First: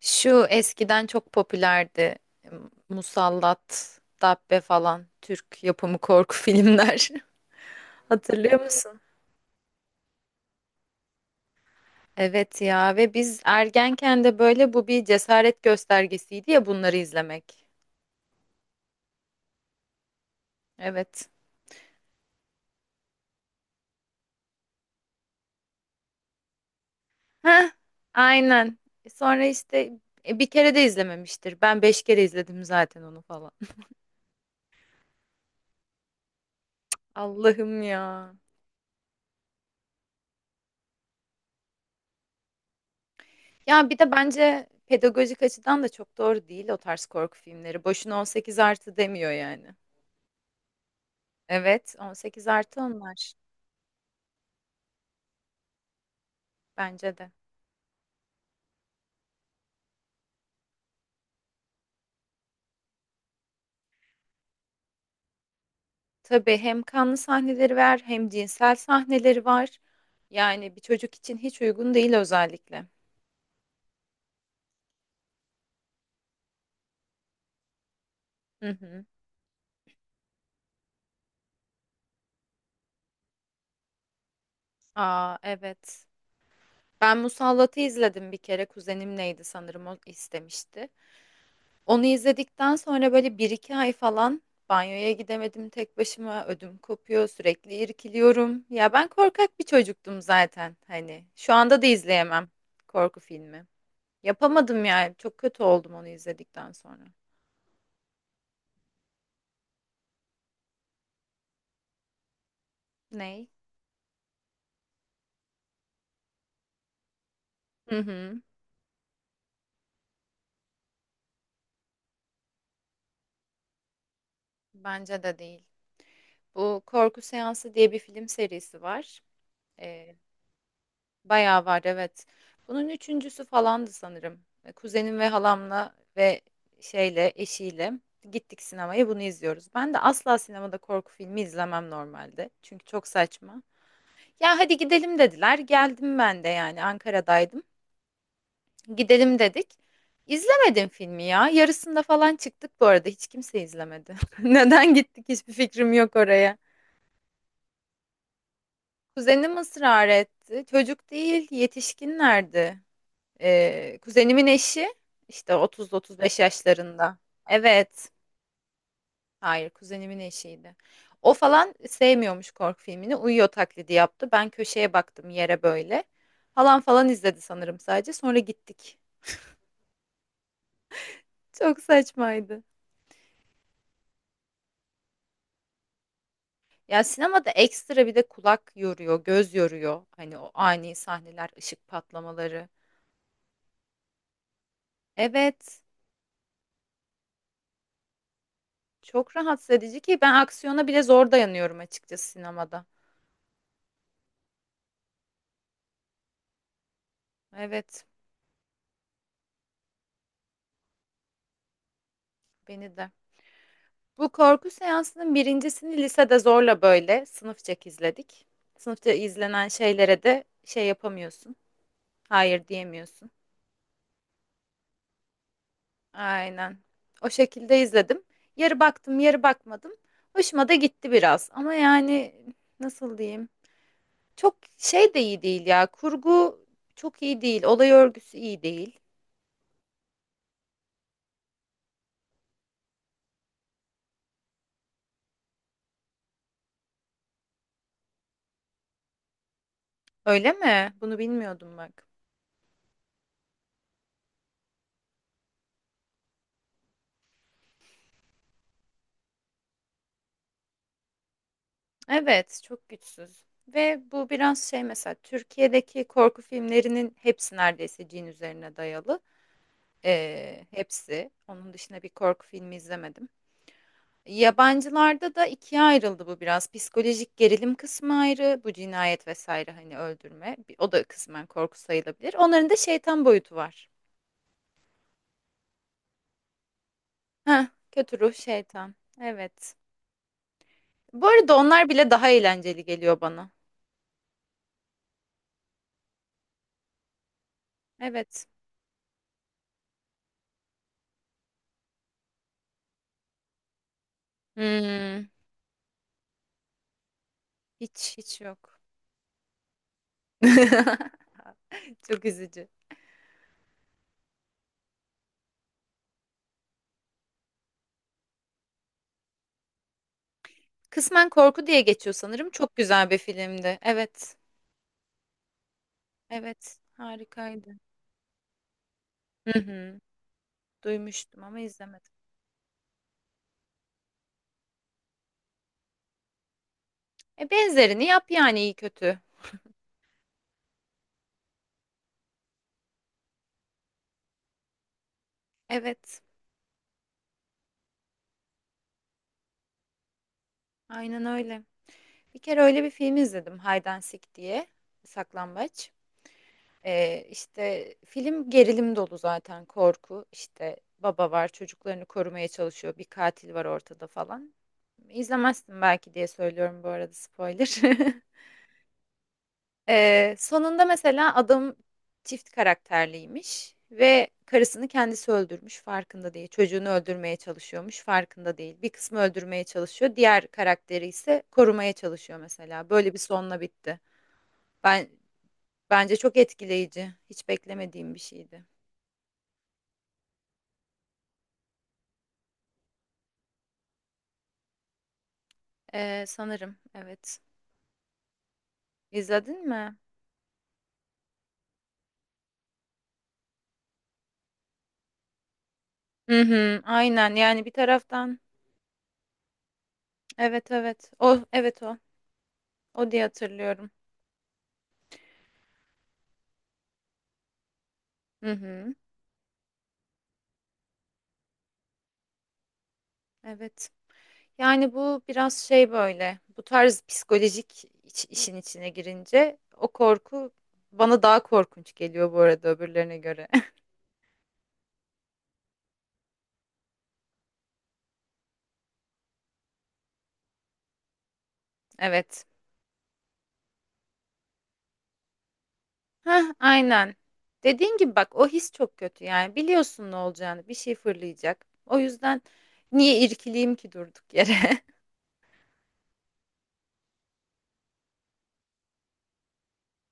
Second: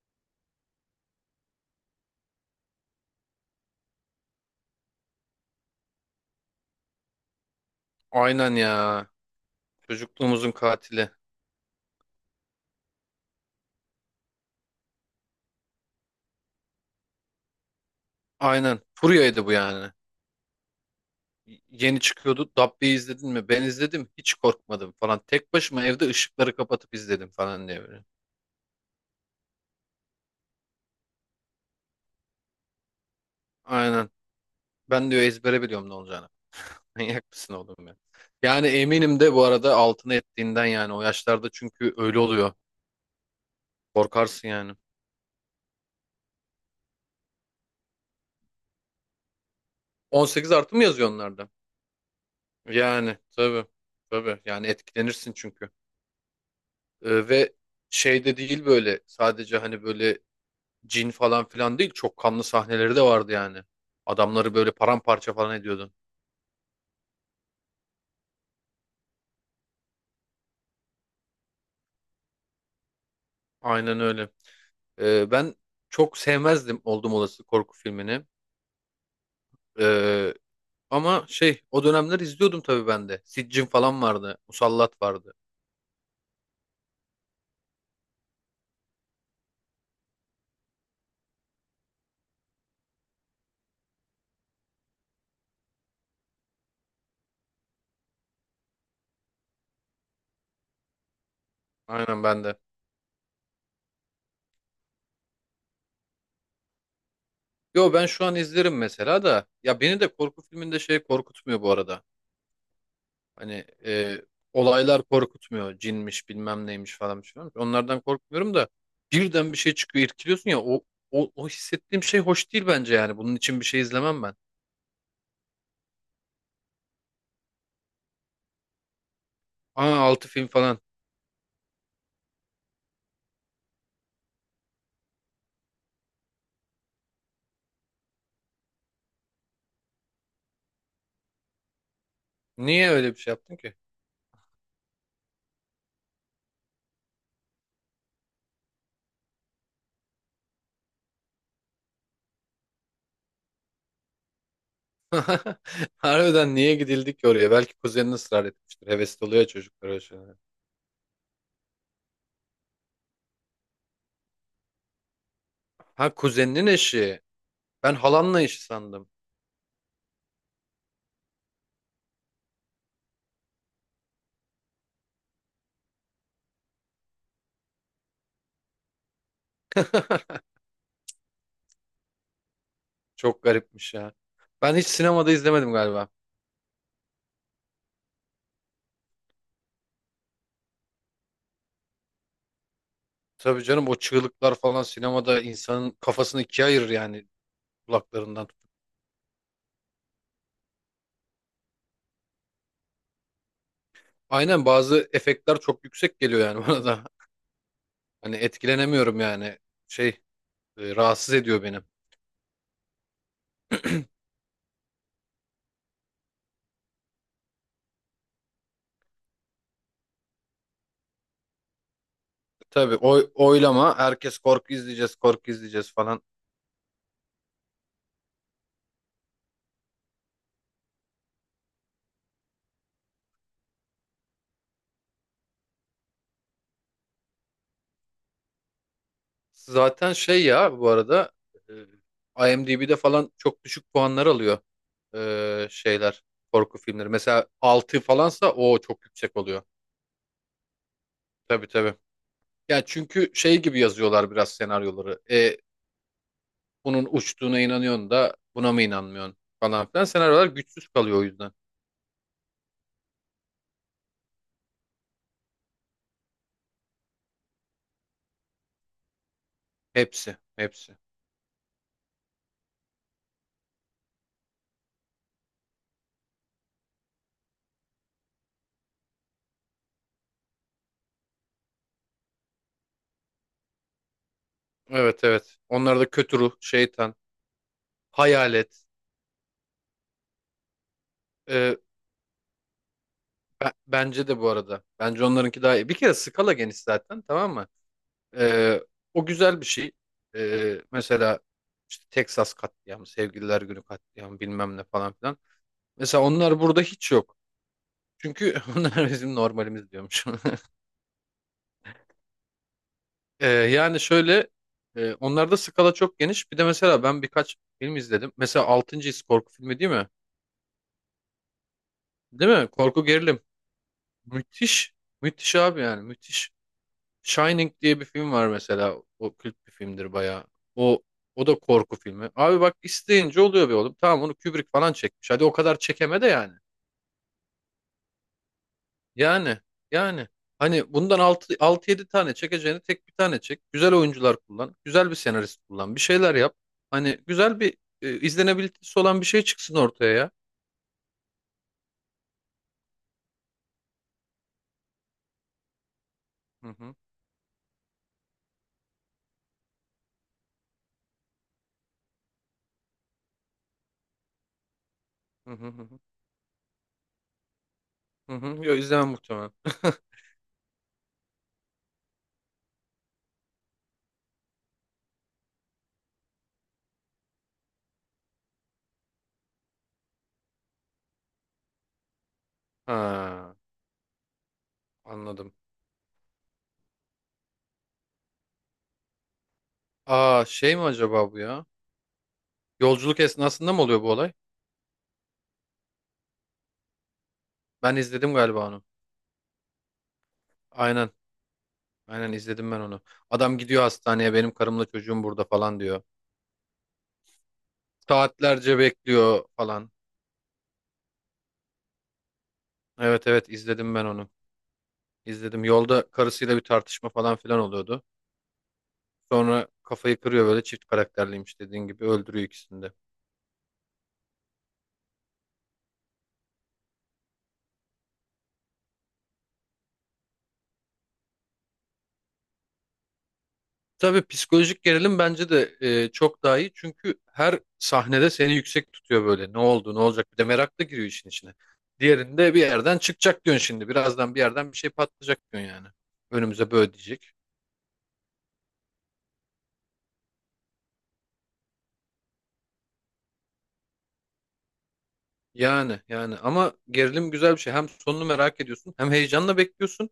Şu eskiden çok popülerdi. Musallat, Dabbe falan Türk yapımı korku filmler. Aynen Hatırlıyor musun? ya. Çocukluğumuzun katili. Evet ya ve biz ergenken de böyle bu bir cesaret göstergesiydi ya bunları izlemek. Aynen. Furya'ydı bu yani. Evet. Yeni çıkıyordu. Dabbe'yi izledin mi? Ben izledim. Hiç korkmadım falan. Tek başıma evde ışıkları kapatıp izledim falan Heh, diye böyle. aynen. Sonra işte bir kere de izlememiştir. Ben beş kere izledim zaten onu falan. Aynen. Ben diyor ezbere biliyorum ne olacağını. Manyak mısın Allah'ım oğlum ya? ya. Yani eminim de bu arada altına ettiğinden yani o yaşlarda çünkü öyle oluyor. Ya bir de Korkarsın bence yani. pedagojik açıdan da çok doğru değil o tarz korku filmleri. Boşuna 18 artı demiyor yani. 18+ mı yazıyor onlarda? Evet, 18 artı Yani onlar tabii. Tabii. Yani etkilenirsin çünkü. bence de. Ve şey de değil böyle sadece hani böyle cin falan filan değil. Çok kanlı sahneleri de vardı yani. Adamları böyle paramparça falan ediyordun. Tabii hem kanlı sahneleri var hem cinsel sahneleri var. Yani bir çocuk için hiç uygun değil özellikle. Aynen öyle. Ben çok sevmezdim oldum olası korku filmini. Hı hı. Ee, Ama şey o dönemler izliyordum tabii ben de. Siccin falan vardı. Musallat vardı. Aa evet. Ben Musallat'ı izledim bir kere. Kuzenim neydi sanırım o istemişti. Onu izledikten sonra böyle bir iki ay falan banyoya gidemedim tek başıma. Ödüm kopuyor, sürekli irkiliyorum. Ya ben korkak bir çocuktum zaten hani. Şu anda da Aynen ben izleyemem de. korku filmi. Yapamadım yani. Çok kötü oldum onu izledikten sonra. Yo, ben şu an izlerim mesela da. Ya beni de korku filminde şey korkutmuyor bu arada. Ney? Hani olaylar korkutmuyor. Cinmiş bilmem neymiş falan bir şey varmış. Hı Onlardan hı. korkmuyorum da birden bir şey çıkıyor irkiliyorsun ya o hissettiğim şey hoş değil bence yani. Bunun için bir şey izlemem ben. Bence de değil. Bu Korku Seansı diye bir film serisi var. Aa, Ee, altı film falan. bayağı var evet. Bunun üçüncüsü falandı sanırım. Kuzenim ve halamla ve şeyle eşiyle gittik sinemaya bunu izliyoruz. Ben de asla sinemada korku filmi izlemem normalde. Çünkü Niye çok öyle bir şey yaptın saçma. ki? Ya hadi gidelim dediler. Geldim ben de yani Ankara'daydım. Gidelim dedik. İzlemedim filmi ya. Yarısında falan çıktık bu arada. Hiç kimse izlemedi. Neden gittik hiçbir fikrim yok Harbiden oraya. niye gidildik ki oraya? Belki kuzenin ısrar etmiştir. Hevesli oluyor Kuzenim çocuklar öyle ısrar şeylere. etti. Çocuk değil, yetişkinlerdi. Kuzenimin eşi işte Ha, 30-35 kuzeninin yaşlarında. eşi. Ben Evet. halanla eşi sandım. Hayır, kuzenimin eşiydi. O falan sevmiyormuş korku filmini. Uyuyor taklidi yaptı. Ben köşeye baktım yere böyle. Halan falan izledi sanırım sadece. Sonra gittik. Çok saçmaydı. Çok garipmiş ya. Ben hiç sinemada izlemedim galiba. Ya sinemada ekstra bir de kulak yoruyor, göz yoruyor. Hani o ani sahneler, ışık patlamaları. Tabii canım, o çığlıklar falan sinemada Evet, insanın kafasını ikiye ayırır yani. Kulaklarından tutup. çok rahatsız edici ki ben aksiyona bile zor dayanıyorum açıkçası sinemada. Aynen, bazı efektler çok yüksek geliyor yani bana da. Evet, Hani etkilenemiyorum yani. Şey, rahatsız ediyor benim. beni de. Bu korku seansının birincisini lisede zorla böyle sınıfçak izledik. Sınıfta izlenen şeylere de şey yapamıyorsun. Hayır Tabii diyemiyorsun. Oylama herkes korku izleyeceğiz korku izleyeceğiz falan. Aynen. O şekilde izledim. Yarı baktım, yarı bakmadım. Hoşuma da gitti biraz. Ama yani nasıl diyeyim? Çok şey de iyi değil ya. Kurgu çok iyi değil. Olay örgüsü iyi değil. Zaten şey ya bu arada, IMDb'de falan çok düşük puanlar alıyor şeyler, korku filmleri. Mesela 6 falansa o çok yüksek oluyor. Öyle mi? Bunu Tabii, bilmiyordum tabii. bak. Yani çünkü şey gibi yazıyorlar biraz senaryoları. Bunun uçtuğuna inanıyorsun da buna mı inanmıyorsun falan filan. Senaryolar güçsüz kalıyor o yüzden. Evet, çok güçsüz. Ve bu biraz şey mesela Türkiye'deki korku filmlerinin hepsi neredeyse cin üzerine dayalı. Hepsi, hepsi. Hepsi. Onun dışında bir korku filmi izlemedim. Yabancılarda da ikiye ayrıldı bu biraz. Psikolojik gerilim kısmı ayrı, bu cinayet vesaire hani öldürme. O da kısmen korku sayılabilir. Onların da şeytan boyutu var. Evet, evet. Onlar da kötü ruh, şeytan, Heh, kötü ruh hayalet. şeytan. Evet. Bu arada Ee, onlar bile daha eğlenceli geliyor bana. Bence de bu arada. Bence onlarınki daha iyi. Bir kere skala geniş zaten, tamam mı? Evet. Ee, O güzel bir şey. Mesela işte Texas katliamı, Sevgililer Günü katliamı bilmem ne falan Hmm, filan. Mesela onlar burada hiç yok. hiç hiç Çünkü yok. onlar bizim normalimiz diyormuş. Çok üzücü. Yani şöyle, onlarda skala çok geniş. Bir de mesela ben birkaç film izledim. Mesela Altıncı His korku filmi değil mi? Kısmen korku diye geçiyor sanırım. Değil mi? Çok Korku güzel bir gerilim. filmdi. Evet. Müthiş. Müthiş abi, yani müthiş. Evet. Shining Harikaydı. diye bir film var mesela. O kült Hı bir hı. filmdir bayağı. O Duymuştum o da ama korku izlemedim. filmi. Abi bak, isteyince oluyor be oğlum. Tamam, onu Kubrick falan çekmiş. Hadi o kadar çekeme de yani. E benzerini yap yani iyi kötü. Yani yani hani bundan altı altı yedi tane çekeceğini tek bir tane çek. Güzel oyuncular kullan. Güzel bir senarist kullan. Bir Evet. şeyler yap. Hani güzel bir, izlenebilitesi olan bir şey çıksın ortaya ya. Aynen öyle. Bir kere öyle bir film izledim. Hide and Seek diye. Saklambaç. Hı hı. İşte, film gerilim dolu zaten, korku. İşte baba var, çocuklarını korumaya çalışıyor, bir katil var ortada falan. Hı hı İzlemezsin hı hı. belki diye söylüyorum bu arada spoiler. Hı hı. Yo, izlemem muhtemelen. Sonunda mesela adam çift karakterliymiş ve karısını kendisi öldürmüş, farkında değil. Çocuğunu öldürmeye çalışıyormuş, farkında değil. Bir kısmı öldürmeye çalışıyor, diğer karakteri ise korumaya çalışıyor mesela. Böyle bir Ha, sonla bitti. Ben anladım. bence çok etkileyici. Hiç beklemediğim bir şeydi. Aa, şey mi acaba bu ya? Yolculuk esnasında mı oluyor bu olay? Sanırım evet. Ben izledim galiba onu. İzledin mi? Aynen. Aynen izledim ben onu. Adam gidiyor hastaneye, benim karımla çocuğum burada falan diyor. Hı hı, aynen yani bir taraftan Saatlerce bekliyor falan. evet evet o evet o o diye Evet, evet, hatırlıyorum. izledim ben onu. İzledim. Yolda karısıyla bir tartışma falan filan oluyordu. Hı hı, Sonra kafayı kırıyor böyle, çift karakterliymiş dediğin gibi, öldürüyor ikisini de. evet. Yani bu biraz şey böyle bu tarz psikolojik işin içine girince o korku bana daha korkunç geliyor bu arada öbürlerine göre. Tabii psikolojik gerilim bence de çok daha iyi. Çünkü her sahnede seni yüksek tutuyor böyle. Ne oldu, ne olacak? Bir de merak da giriyor işin içine. Evet. Diğerinde bir yerden çıkacak diyorsun şimdi. Birazdan bir yerden bir şey patlayacak diyorsun yani. Hah, Önümüze böyle aynen. diyecek. Dediğin gibi bak o his çok kötü yani biliyorsun ne olacağını bir şey fırlayacak. O yüzden niye irkileyim ki durduk yere? Yani ama gerilim güzel bir şey. Hem sonunu merak ediyorsun, hem heyecanla bekliyorsun.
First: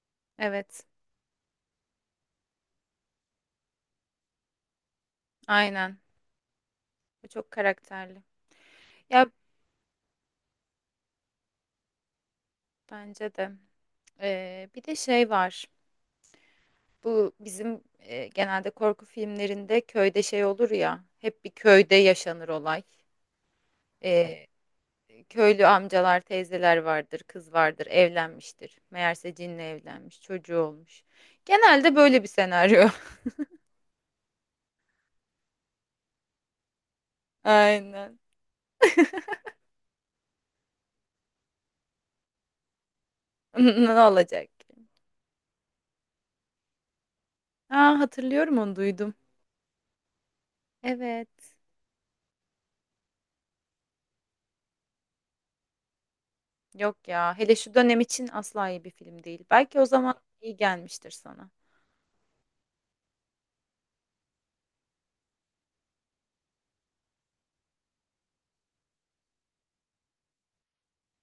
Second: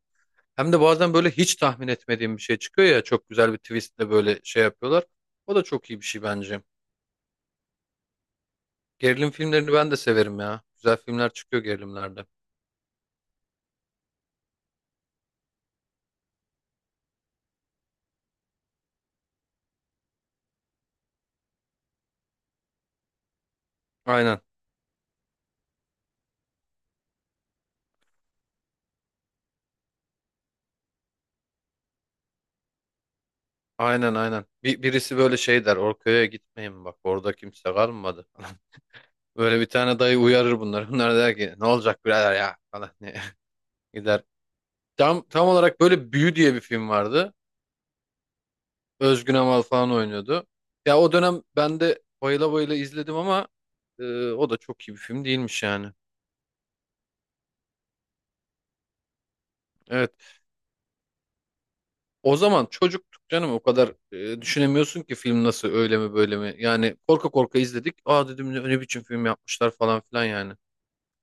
Hem de Evet. bazen böyle hiç tahmin etmediğim bir şey çıkıyor ya, çok güzel bir twistle böyle şey yapıyorlar. O da çok Aynen. iyi bir şey bence. Bu Çok karakterli. Gerilim Ya filmlerini ben de severim ya. Güzel filmler çıkıyor gerilimlerde. bence de. Bir de şey var. Bu bizim genelde korku filmlerinde köyde şey olur ya. Hep bir köyde yaşanır olay. Aynen. Ee, köylü amcalar, teyzeler vardır, kız vardır, evlenmiştir. Meğerse cinle evlenmiş, çocuğu olmuş. Genelde böyle bir senaryo. Aynen, aynen. Birisi böyle şey der, Orköy'e gitmeyin, bak orada kimse Aynen. kalmadı. Böyle bir tane dayı uyarır bunları. Bunlar der ki, ne olacak birader ya falan diye Ne gider. olacak? Ki? Tam olarak böyle Büyü diye bir film vardı. Aa, hatırlıyorum onu duydum. Özgün Amal falan oynuyordu. Ya o dönem Evet. ben de bayıla bayıla izledim ama e, o da çok iyi bir film değilmiş yani. Yok ya. Hele şu dönem için asla iyi bir film değil. Belki o zaman Evet. iyi gelmiştir sana. O zaman çocuktuk canım, o kadar düşünemiyorsun ki film nasıl, öyle mi böyle mi. Yani korka korka izledik. Aa dedim, ne biçim film yapmışlar falan filan yani.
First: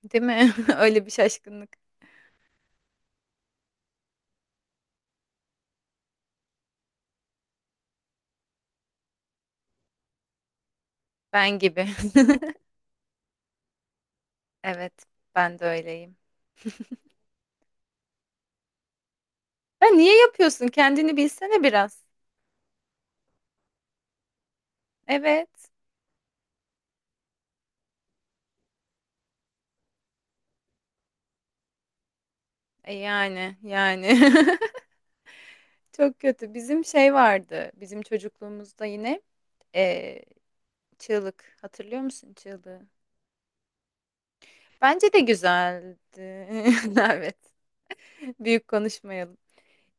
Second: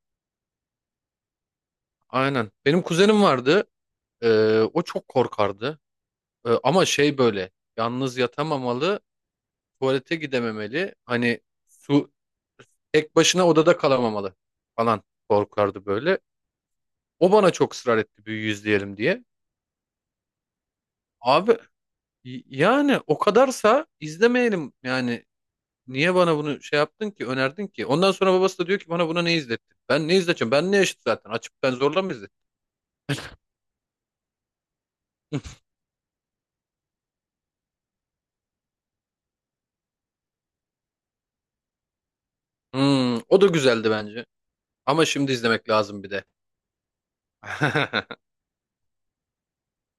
Değil mi? Öyle bir şaşkınlık. Aynen. Benim kuzenim vardı. O çok korkardı. Ama şey böyle, yalnız yatamamalı, tuvalete gidememeli. Hani Ben gibi. su, tek başına odada kalamamalı Evet, falan, ben de korkardı öyleyim. böyle. O bana çok ısrar etti, büyüyüz diyelim diye. Ya niye yapıyorsun? Kendini Abi, bilsene biraz. Yani o kadarsa izlemeyelim yani. Evet. Niye bana bunu şey yaptın ki, önerdin ki? Ondan sonra babası da diyor ki, bana buna ne izlettin? Ben ne izleteceğim? Ben ne yaşıt zaten? Açıp ben zorla mı izlettim? E yani, yani. Çok kötü. Bizim şey vardı. Bizim çocukluğumuzda yine e, çığlık. Hatırlıyor musun çığlığı? Hmm, o da güzeldi bence. Ama Bence de şimdi izlemek güzeldi. lazım bir de. Evet. Büyük konuşmayalım.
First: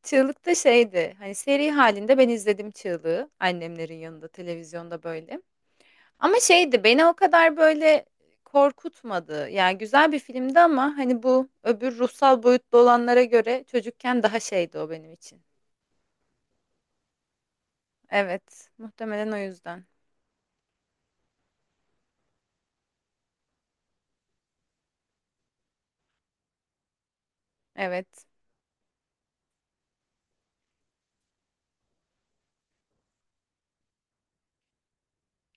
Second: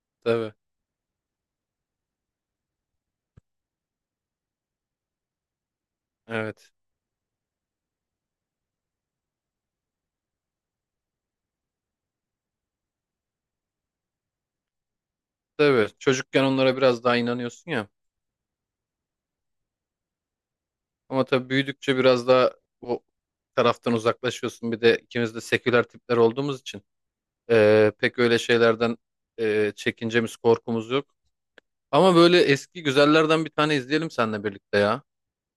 Çığlık Tabii, da şeydi. Hani seri halinde ben izledim çığlığı. Annemlerin yanında televizyonda böyle. Ama evet. şeydi beni o kadar böyle korkutmadı. Yani güzel bir filmdi ama hani bu öbür ruhsal boyutlu olanlara göre çocukken daha şeydi o benim için. Tabii, çocukken onlara biraz daha inanıyorsun ya. Evet, muhtemelen o yüzden. Ama tabii büyüdükçe biraz daha o taraftan uzaklaşıyorsun. Bir de ikimiz de seküler tipler olduğumuz için pek Evet. öyle şeylerden çekincemiz, korkumuz yok. Ama böyle eski güzellerden bir tane izleyelim seninle birlikte ya.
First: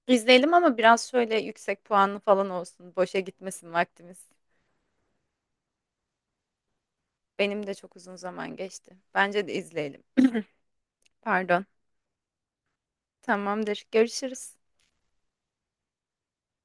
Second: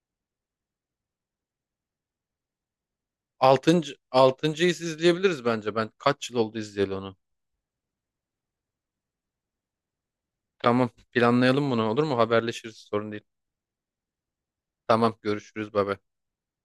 İzleyelim ama biraz şöyle yüksek puanlı falan olsun. Boşa gitmesin vaktimiz. Altıncıyı izleyebiliriz bence. Ben kaç yıl oldu izleyeli onu. Benim de çok uzun zaman geçti. Bence de izleyelim. Tamam, Pardon. planlayalım bunu, olur mu? Haberleşiriz, sorun değil. Tamamdır. Görüşürüz. Tamam, görüşürüz baba.